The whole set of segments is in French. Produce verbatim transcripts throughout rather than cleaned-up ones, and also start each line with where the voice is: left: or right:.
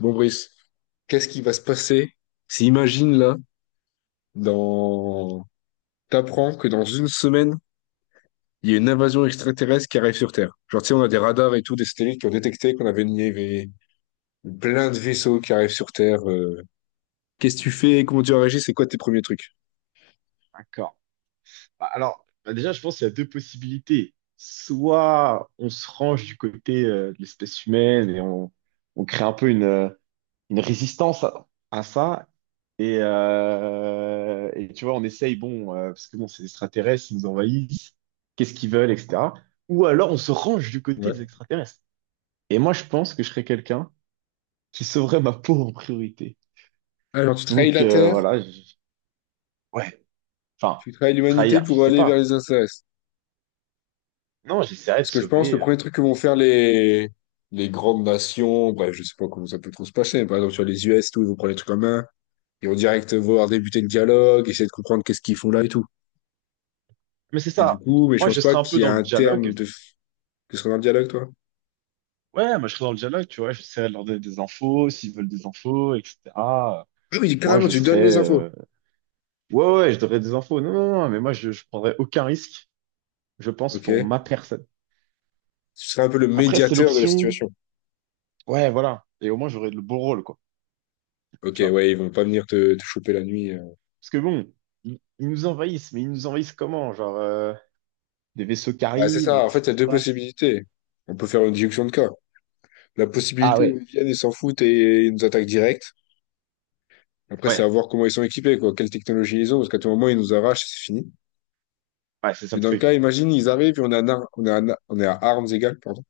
left: Bon, Brice, qu'est-ce qui va se passer si, imagine là, dans... t'apprends que dans une semaine, il y a une invasion extraterrestre qui arrive sur Terre. Genre, tu sais, on a des radars et tout, des satellites qui ont détecté qu'on avait une... il y avait plein de vaisseaux qui arrivent sur Terre. euh. Qu'est-ce que tu fais? Comment tu réagis? C'est quoi tes premiers trucs?
right: D'accord. Bah, alors, bah, déjà, je pense qu'il y a deux possibilités. Soit on se range du côté euh, de l'espèce humaine et on, on crée un peu une, euh, une résistance à, à ça. Et, euh, et tu vois, on essaye, bon, euh, parce que bon, c'est des extraterrestres, ils nous envahissent, qu'est-ce qu'ils veulent, et cetera. Ou alors on se range du côté des
left: Ouais.
right: extraterrestres. Et moi, je pense que je serais quelqu'un qui sauverait ma peau en priorité.
left: Alors, tu trahis
right: Donc,
left: la
right: euh,
left: Terre,
right: voilà, je- ouais, enfin,
left: tu trahis l'humanité
right: trahir, je
left: pour
right: sais
left: aller vers
right: pas.
left: les extraterrestres.
right: Non, j'essaierais de
left: Parce que je pense,
right: sauver.
left: le premier
right: euh,
left: truc que vont faire les, les grandes nations, bref, je sais pas comment ça peut trop se passer, mais par exemple, sur les U S, et tout, ils vont prendre les trucs en main. Ils vont direct vouloir débuter le dialogue, essayer de comprendre qu'est-ce qu'ils font là et tout.
right: Mais c'est
left: Et du
right: ça.
left: coup, mais je
right: Moi,
left: pense
right: je
left: pas
right: serais un peu
left: qu'il y
right: dans
left: a
right: le
left: un terme
right: dialogue.
left: de f- que ce soit un dialogue, toi.
right: Ouais, moi, je serais dans le dialogue, tu vois. J'essaierais de leur donner des infos, s'ils veulent des infos, et cetera.
left: Ah oui,
right: Moi,
left: carrément,
right: je
left: tu
right: serais.
left: donnes les infos.
right: euh, Ouais, ouais, je donnerais des infos. Non, non, non, mais moi, je, je prendrais aucun risque, je pense,
left: Ok.
right: pour ma personne.
left: Tu serais un peu le
right: Après, c'est
left: médiateur de la
right: l'option.
left: situation.
right: Ouais, voilà. Et au moins, j'aurais le beau rôle, quoi.
left: Ok,
right: Tu vois.
left: ouais, ils vont pas venir te, te choper la nuit. euh.
right: Parce que bon, ils, ils nous envahissent, mais ils nous envahissent comment? Genre, euh, des vaisseaux qui
left: Bah, c'est
right: arrivent,
left: ça. En
right: qu'est-ce
left: fait, il y
right: qui
left: a
right: se
left: deux
right: passe?
left: possibilités. On peut faire une déduction de cas. La
right: Ah
left: possibilité où
right: ouais,
left: ils viennent, ils s'en foutent et ils nous attaquent direct. Après, c'est
right: ouais,
left: à voir comment ils sont équipés, quoi. Quelle technologie ils ont, parce qu'à tout moment, ils nous arrachent et c'est fini.
right: ouais, c'est ça
left: Mais
right: le
left: dans le cas,
right: truc.
left: imagine, ils arrivent et on est à, nar- on est à, na- on est à armes égales, pardon.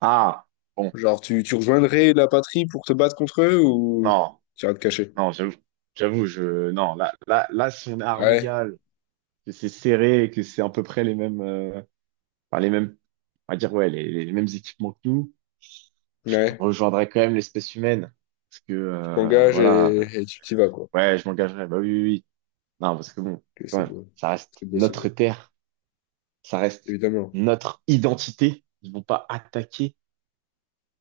right: Ah, bon,
left: Genre, tu, tu rejoindrais la patrie pour te battre contre eux ou
right: non.
left: tu iras te cacher?
right: Non, j'avoue, j'avoue, je, non, là, là, là, si on est à armes
left: Ouais,
right: égales, que c'est serré et que c'est à peu près les mêmes, euh, enfin, les mêmes, on va dire, ouais, les, les mêmes équipements que nous, je
left: ouais,
right: rejoindrais quand même l'espèce humaine. Parce que,
left: tu
right: euh,
left: t'engages
right: voilà,
left: et,
right: euh,
left: et tu t'y vas, quoi.
right: ouais, je m'engagerais, bah oui, oui, oui. Non, parce que bon,
left: Ok,
right: quand
left: c'est
right: même,
left: beau,
right: ça reste
left: c'est beau, c'est
right: notre
left: beau,
right: terre, ça reste
left: évidemment.
right: notre identité. Ils vont pas attaquer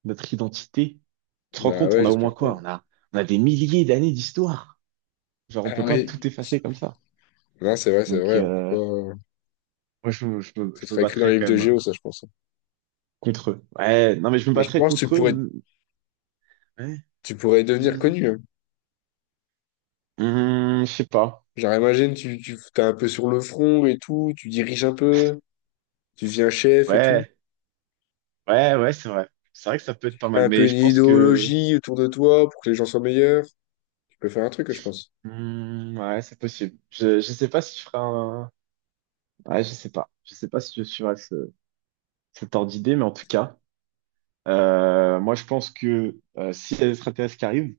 right: notre identité. Tu te rends
left: Bah
right: compte,
left: ouais,
right: on a au moins
left: j'espère pas.
right: quoi? On a, on a des milliers d'années d'histoire. Genre, on
left: Ah
right: peut pas tout
left: oui,
right: effacer comme ça.
left: non, c'est vrai, c'est
right: Donc,
left: vrai, on
right: euh,
left: peut pas...
right: Moi, je, me- je, me,
left: Ça
right: je me
left: serait écrit dans
right: battrais
left: les livres
right: quand
left: de
right: même
left: Géo, ça, je pense.
right: contre eux. Ouais, non, mais je me
left: Et je
right: battrais
left: pense que tu
right: contre eux.
left: pourrais,
right: Hum, ouais,
left: tu pourrais
right: vas-y,
left: devenir
right: vas-y.
left: connu, hein.
right: Hum, je sais pas.
left: Genre, imagine, tu, tu, t'es un peu sur le front et tout, tu diriges un peu, tu deviens chef et tout.
right: Ouais, ouais, ouais, c'est vrai. C'est vrai que ça peut être pas
left: Tu as
right: mal,
left: un peu
right: mais
left: une
right: je pense que.
left: idéologie autour de toi pour que les gens soient meilleurs. Tu peux faire un truc, je pense.
right: Hum, ouais, c'est possible. Je, je sais pas si je ferai un. Ouais, je sais pas. Je sais pas si je suivrai ce, cet ordre d'idée, mais en tout cas, euh, moi, je pense que euh, s'il y a des extraterrestres qui arrivent,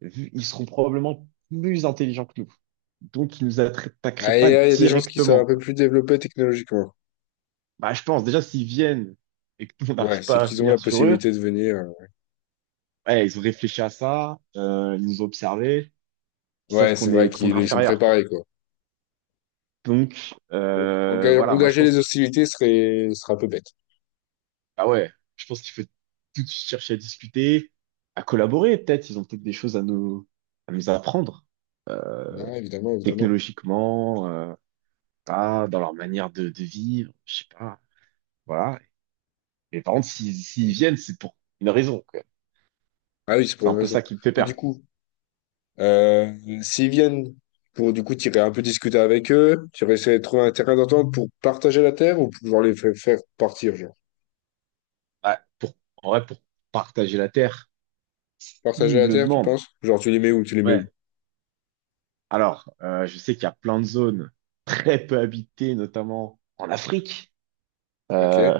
right: vu- ils seront probablement plus intelligents que nous. Donc, ils nous
left: Ah,
right: attaqueraient pas
left: et là, il y a des gens qui sont un
right: directement.
left: peu plus développés technologiquement.
right: Bah, je pense déjà s'ils viennent et que nous, on
left: Ouais,
right: n'arrive
left: c'est
right: pas à
left: qu'ils ont la
right: venir sur eux,
left: possibilité de venir. euh,
right: ouais, ils ont réfléchi à ça, euh, ils nous ont observés, ils savent
left: Ouais, c'est
right: qu'on
left: vrai
right: est qu'on
left: qu'ils
right: est
left: ils sont
right: inférieur quoi.
left: préparés, quoi.
right: Donc
left: Donc,
right: euh,
left: enga-
right: voilà, moi je
left: engager
right: pense
left: les
right: qu'il faut,
left: hostilités serait, serait un peu bête.
right: ah ouais, je pense qu'il faut tout de suite chercher à discuter, à collaborer peut-être, ils ont peut-être des choses à nous à nous apprendre euh,
left: Ah, évidemment, évidemment.
right: technologiquement, euh, ah, dans leur manière de, de vivre, je sais pas, voilà. Mais par contre, s'ils s'ils viennent, c'est pour une raison quoi.
left: Ah oui, c'est pour
right: C'est un
left: une
right: peu
left: raison.
right: ça qui me fait
left: Mais du
right: peur.
left: coup, euh, s'ils viennent pour, du coup, t'irais un peu discuter avec eux, t'irais essayer de trouver un terrain d'entente pour partager la terre ou pour pouvoir les fa- faire partir, genre.
right: Bah, pour, en vrai, pour partager la Terre,
left: Partager
right: il
left: la
right: le
left: terre, tu
right: demande.
left: penses? Genre, tu les mets où? Tu les mets où?
right: Ouais. Alors, euh, je sais qu'il y a plein de zones très peu habitées, notamment en Afrique.
left: Ok.
right: Euh,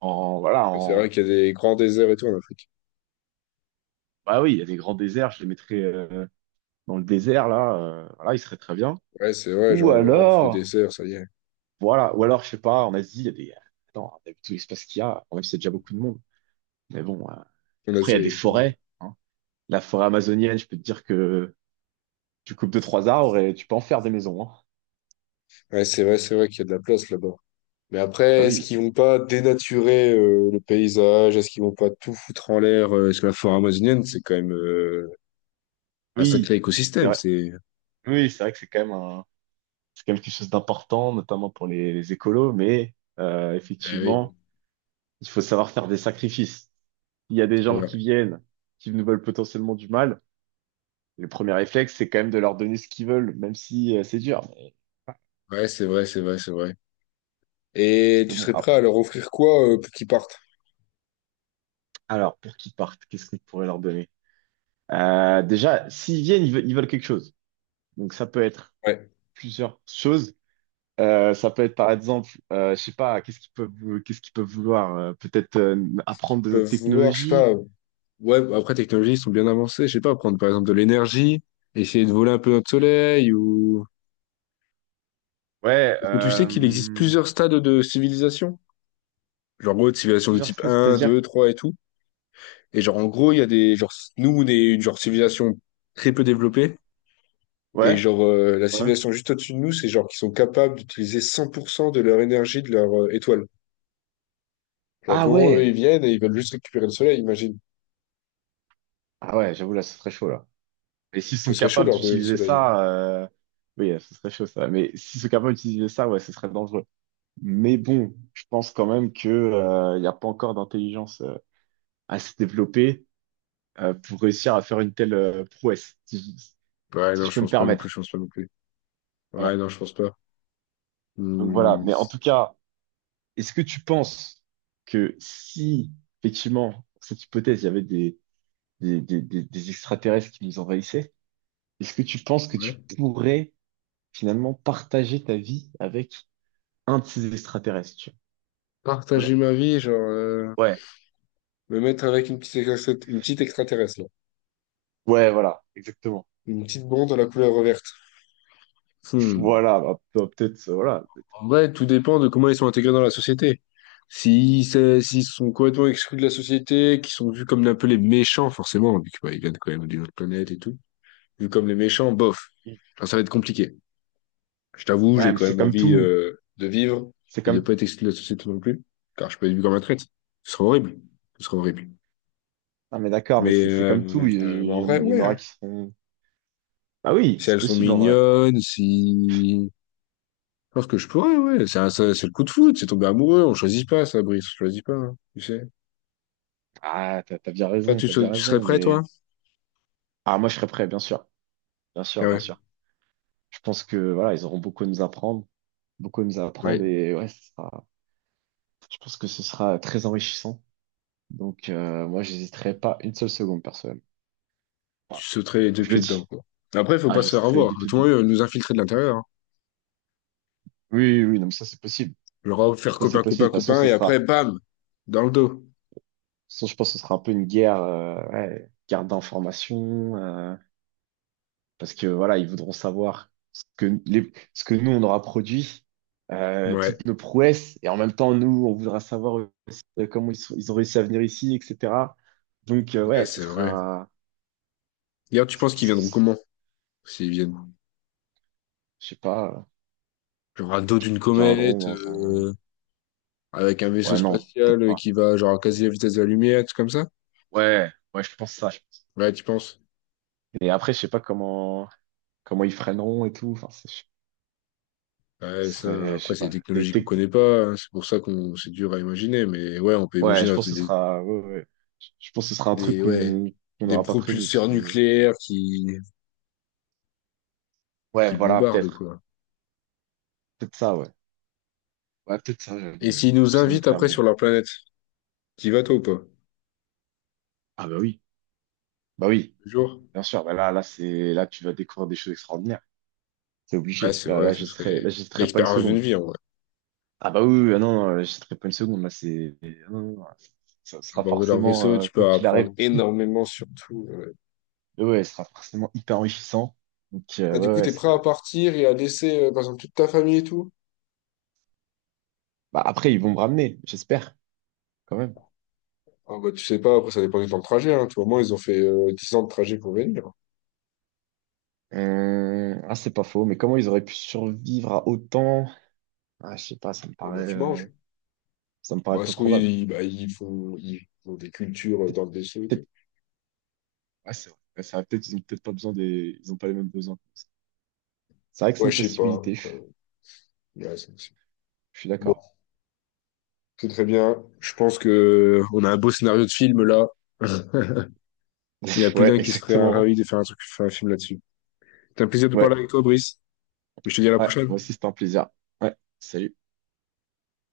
right: en, voilà,
left: Mais c'est
right: en,
left: vrai qu'il y a des grands déserts et tout en Afrique.
right: bah oui, il y a des grands déserts, je les mettrais euh, dans le désert, là. Euh, voilà, ils seraient très bien.
left: Ouais, c'est vrai,
right: Ou
left: genre, le, le
right: alors,
left: désert, ça y est.
right: voilà, ou alors, je sais pas, en Asie, il y a des. Attends, on a vu tout l'espace qu'il y a, en même si c'est déjà beaucoup de monde. Mais bon, euh,
left: En
right: après, il
left: Asie,
right: y a
left: ouais, il y
right: des
left: a beaucoup de monde.
right: forêts, hein. La forêt amazonienne, je peux te dire que tu coupes deux, trois arbres et tu peux en faire des maisons, hein.
left: Ouais, c'est vrai, c'est vrai qu'il y a de la place là-bas. Mais après,
right: Bah
left: est-ce
right: oui,
left: qu'ils vont pas dénaturer euh, le paysage? Est-ce qu'ils vont pas tout foutre en l'air? euh, Parce que la forêt amazonienne, c'est quand même euh, un sacré
right: oui, c'est
left: écosystème.
right: vrai.
left: C'est
right: Oui, c'est vrai que c'est quand même un, c'est quand même quelque chose d'important, notamment pour les, les écolos, mais euh,
left: eh oui,
right: effectivement, il faut savoir faire des sacrifices. Il y a des
left: c'est
right: gens qui
left: vrai.
right: viennent, qui nous veulent potentiellement du mal. Le premier réflexe, c'est quand même de leur donner ce qu'ils veulent, même si euh, c'est dur. Mais. Parce
left: Ouais, c'est vrai, c'est vrai, c'est vrai. Et
right: que
left: tu
right: bon,
left: serais
right: ah,
left: prêt à leur offrir quoi euh, pour qu'ils partent?
right: alors, pour qu'ils partent, qu'est-ce qu'on pourrait leur donner? Euh, déjà, s'ils viennent, ils veulent, ils veulent quelque chose. Donc, ça peut être
left: Ouais.
right: plusieurs choses. Euh, ça peut être par exemple, euh, je sais pas, qu'est-ce qu'ils peuvent, vou- qu'est-ce qu'ils peuvent vouloir? Euh, peut-être euh,
left: Est-ce qu'ils
right: apprendre de notre
left: peuvent vouloir, je sais
right: technologie.
left: pas. Ouais, après, technologie, ils sont bien avancés. Je sais pas, prendre par exemple de l'énergie, essayer de voler un peu notre soleil ou.
right: Ouais,
left: Parce que tu sais
right: euh,
left: qu'il existe plusieurs stades de civilisation. Genre, en gros, civilisation de
right: plusieurs
left: type
right: tests,
left: un
right: c'est-à-dire?
left: deux trois et tout. Et genre, en gros, il y a des, genre, nous, on est une genre civilisation très peu développée. Et
right: Ouais,
left: genre, euh, la
right: ouais.
left: civilisation juste au-dessus de nous, c'est genre qu'ils sont capables d'utiliser cent pour cent de leur énergie de leur euh, étoile. Genre, à
right: Ah
left: tout moment, eux, ils
right: ouais,
left: viennent et ils veulent juste récupérer le soleil, imagine.
right: ah ouais, j'avoue là, ce serait chaud là. Et s'ils
left: Ce
right: sont
left: serait chaud de
right: capables
left: leur donner le
right: d'utiliser
left: soleil.
right: ça, euh, oui, euh, ce serait chaud ça. Mais s'ils sont capables d'utiliser ça, ouais, ce serait dangereux. Mais bon, je pense quand même que euh, il n'y a pas encore d'intelligence euh, assez développée euh, pour réussir à faire une telle euh, prouesse, si, je
left: Ouais,
right: si
left: non,
right: je
left: je
right: peux me
left: pense pas non plus, je
right: permettre.
left: pense pas non plus. Ouais,
right: Voilà.
left: non, je pense pas.
right: Donc voilà,
left: Hmm.
right: mais en tout cas, est-ce que tu penses que si, effectivement, cette hypothèse, il y avait des, des, des, des, des extraterrestres qui nous envahissaient, est-ce que tu penses que tu
left: Ouais.
right: pourrais finalement partager ta vie avec un de ces extraterrestres? Tu vois?
left: Partager ma vie, genre, euh,
right: Voilà. Ouais.
left: me mettre avec une petite, extra- une petite extraterrestre, là.
right: Ouais, voilà, exactement.
left: Une petite blonde à la couleur verte. Hmm.
right: Voilà, bah, peut- peut-être, euh, voilà. Peut-être.
left: En vrai, tout dépend de comment ils sont intégrés dans la société. Si c'est- S'ils sont complètement exclus de la société, qu'ils sont vus comme un peu les méchants, forcément, vu qu'ils viennent quand même d'une autre planète et tout, vus comme les méchants, bof. Alors, ça va être compliqué. Je t'avoue, j'ai
right: Ouais, mais
left: quand
right: c'est
left: même
right: comme
left: envie
right: tout.
left: euh, de vivre
right: C'est
left: et de
right: comme.
left: pas être exclu de la société non plus, car je peux être vu comme un traître. Ce serait horrible. Ce serait horrible.
right: Ah mais d'accord, mais
left: Mais
right: c'est c'est comme tout.
left: euh,
right: Il y,
left: euh, bah,
right: il
left: en
right: y
left: vrai,
right: en il y en
left: ouais,
right: aura
left: hein.
right: qui seront. Ah oui,
left: Si
right: c'est
left: elles sont
right: possible en vrai.
left: mignonnes, si... Je pense que je pourrais, ouais. C'est un- c'est c'est le coup de foot, c'est tomber amoureux, on choisit pas ça, Brice, on choisit pas, hein, tu sais.
right: Ah, t'as t'as bien
left: Toi,
right: raison,
left: tu,
right: t'as
left: sau-
right: bien
left: tu serais
right: raison,
left: prêt, toi?
right: mais. Ah, moi, je serais prêt, bien sûr. Bien
left: Ah
right: sûr, bien
left: ouais.
right: sûr. Je pense que voilà, ils auront beaucoup à nous apprendre, beaucoup à nous apprendre
left: Ouais.
right: et ouais, ce sera- je pense que ce sera très enrichissant. Donc euh, moi, j'hésiterai pas une seule seconde, personnellement.
left: Tu
right: Voilà.
left: sauterais les deux
right: Je le
left: pieds dedans,
right: dis.
left: quoi. Après, faut
right: Ah,
left: pas
right: je
left: se faire
right: serai
left: avoir. Tout le
right: défiant.
left: monde euh, nous infiltrer de l'intérieur, hein.
right: Oui, oui, oui, non, mais ça c'est possible.
left: Genre, euh, faire
right: Ça c'est
left: copain,
right: possible. De
left: copain,
right: toute façon,
left: copain,
right: ce
left: et après,
right: sera,
left: bam! Dans le dos.
right: de toute façon, je pense que ce sera un peu une guerre, euh, ouais, guerre d'information. Euh, parce que voilà, ils voudront savoir ce que, les- ce que nous, on aura produit, euh,
left: Ouais.
right: toutes nos prouesses, et en même temps, nous, on voudra savoir aussi, euh, comment ils, sont- ils ont réussi à venir ici, et cetera. Donc, euh,
left: Ouais,
right: ouais, ce
left: c'est vrai.
right: sera,
left: D'ailleurs, tu penses
right: c'est-
left: qu'ils viendront
right: c'est-
left: comment? S'ils viennent.
right: je sais pas, euh,
left: Genre, à dos d'une
right: viendront
left: comète,
right: dans un.
left: euh, avec un vaisseau
right: Ouais, non, peut-être
left: spatial euh,
right: pas.
left: qui va, genre, à quasi la vitesse de la lumière, tout comme ça?
right: Ouais, ouais, je pense ça. Je pense.
left: Ouais, tu penses?
right: Et après, je sais pas comment, comment ils freineront et tout. Enfin, c'est- je-
left: Ouais,
right: ce
left: ça,
right: serait, je
left: après,
right: sais
left: c'est
right: pas,
left: des
right: des
left: technologies qu'on connaît
right: techniques.
left: pas, hein. C'est pour ça qu'on, c'est dur à imaginer. Mais ouais, on peut
right: Ouais, je
left: imaginer
right: pense que ce
left: des,
right: sera, ouais, ouais. Ouais. Je je pense que ce sera un truc
left: des, ouais,
right: qu'on qu'on
left: des
right: n'aura pas prévu, parce
left: propulseurs
right: que.
left: nucléaires qui, qui
right: Ouais, voilà,
left: bombardent,
right: peut-être.
left: quoi.
right: Peut-être ça, ouais. Ouais, peut-être ça, j'avoue,
left: Et
right: ouais.
left: s'ils nous
right: Puissant
left: invitent
right: nucléaire,
left: après sur
right: mais.
left: leur planète, t'y vas toi ou pas?
right: Ah bah oui, bah oui,
left: Toujours?
right: bien sûr. Bah là, là, c'est là, tu vas découvrir des choses extraordinaires. C'est
left: Ouais,
right: obligé.
left: c'est
right: Là,
left: vrai,
right: là, je
left: ce
right: j'hésiterai, là, je
left: serait
right: j'hésiterai pas une
left: l'expérience d'une
right: seconde.
left: vie, en vrai.
right: Ah bah oui, oui, oui. Ah non, non, là, j'hésiterai pas une seconde. Là, c'est. Ah, non, non, non, ça
left: À
right: sera
left: bord de leur vaisseau,
right: forcément, euh,
left: tu
right: quoi
left: peux
right: qu'il
left: apprendre
right: arrive,
left: énormément sur tout, ouais.
right: mais ouais, ça sera forcément hyper enrichissant. Donc, euh,
left: Ah, du
right: ouais,
left: coup,
right: ouais.
left: t'es prêt
right: c'est-
left: à partir et à laisser, euh, par exemple, toute ta famille et tout?
right: Bah, après, ils vont me ramener, j'espère, quand même.
left: Ah, bah, tu sais pas, après, ça dépend du temps de trajet, hein. Tu vois, moi, ils ont fait euh, dix ans de trajet pour venir.
right: Hum, Ah, c'est pas faux, mais comment ils auraient pu survivre à autant? Ah, je sais pas, ça me
left: Bon, bah,
right: paraît,
left: tu
right: euh,
left: manges.
right: ça me paraît
left: Bah,
right: peu
left: ce
right: probable.
left: qu'ils bah, ils font, ils font des cultures euh, dans le vaisseau et
right: Peut-être,
left: tout.
right: ouais, c'est vrai. Ouais, c'est vrai. Peut-être, ils ont peut-être pas besoin des, ils ont pas les mêmes besoins. C'est vrai que c'est
left: Ouais,
right: une
left: je sais pas,
right: possibilité.
left: quoi.
right: Je
left: Ouais, c'est- c'est-
right: je suis d'accord.
left: C'est très bien. Je pense que on a un beau scénario de film là. Il y a plus
right: Ouais,
left: d'un qui serait
right: exactement.
left: ravi de faire un truc, faire un film là-dessus. C'était un plaisir de parler
right: Ouais,
left: avec toi, Brice. Je te dis à la
right: ouais. Moi
left: prochaine.
right: aussi, c'était un plaisir. Ouais. Salut.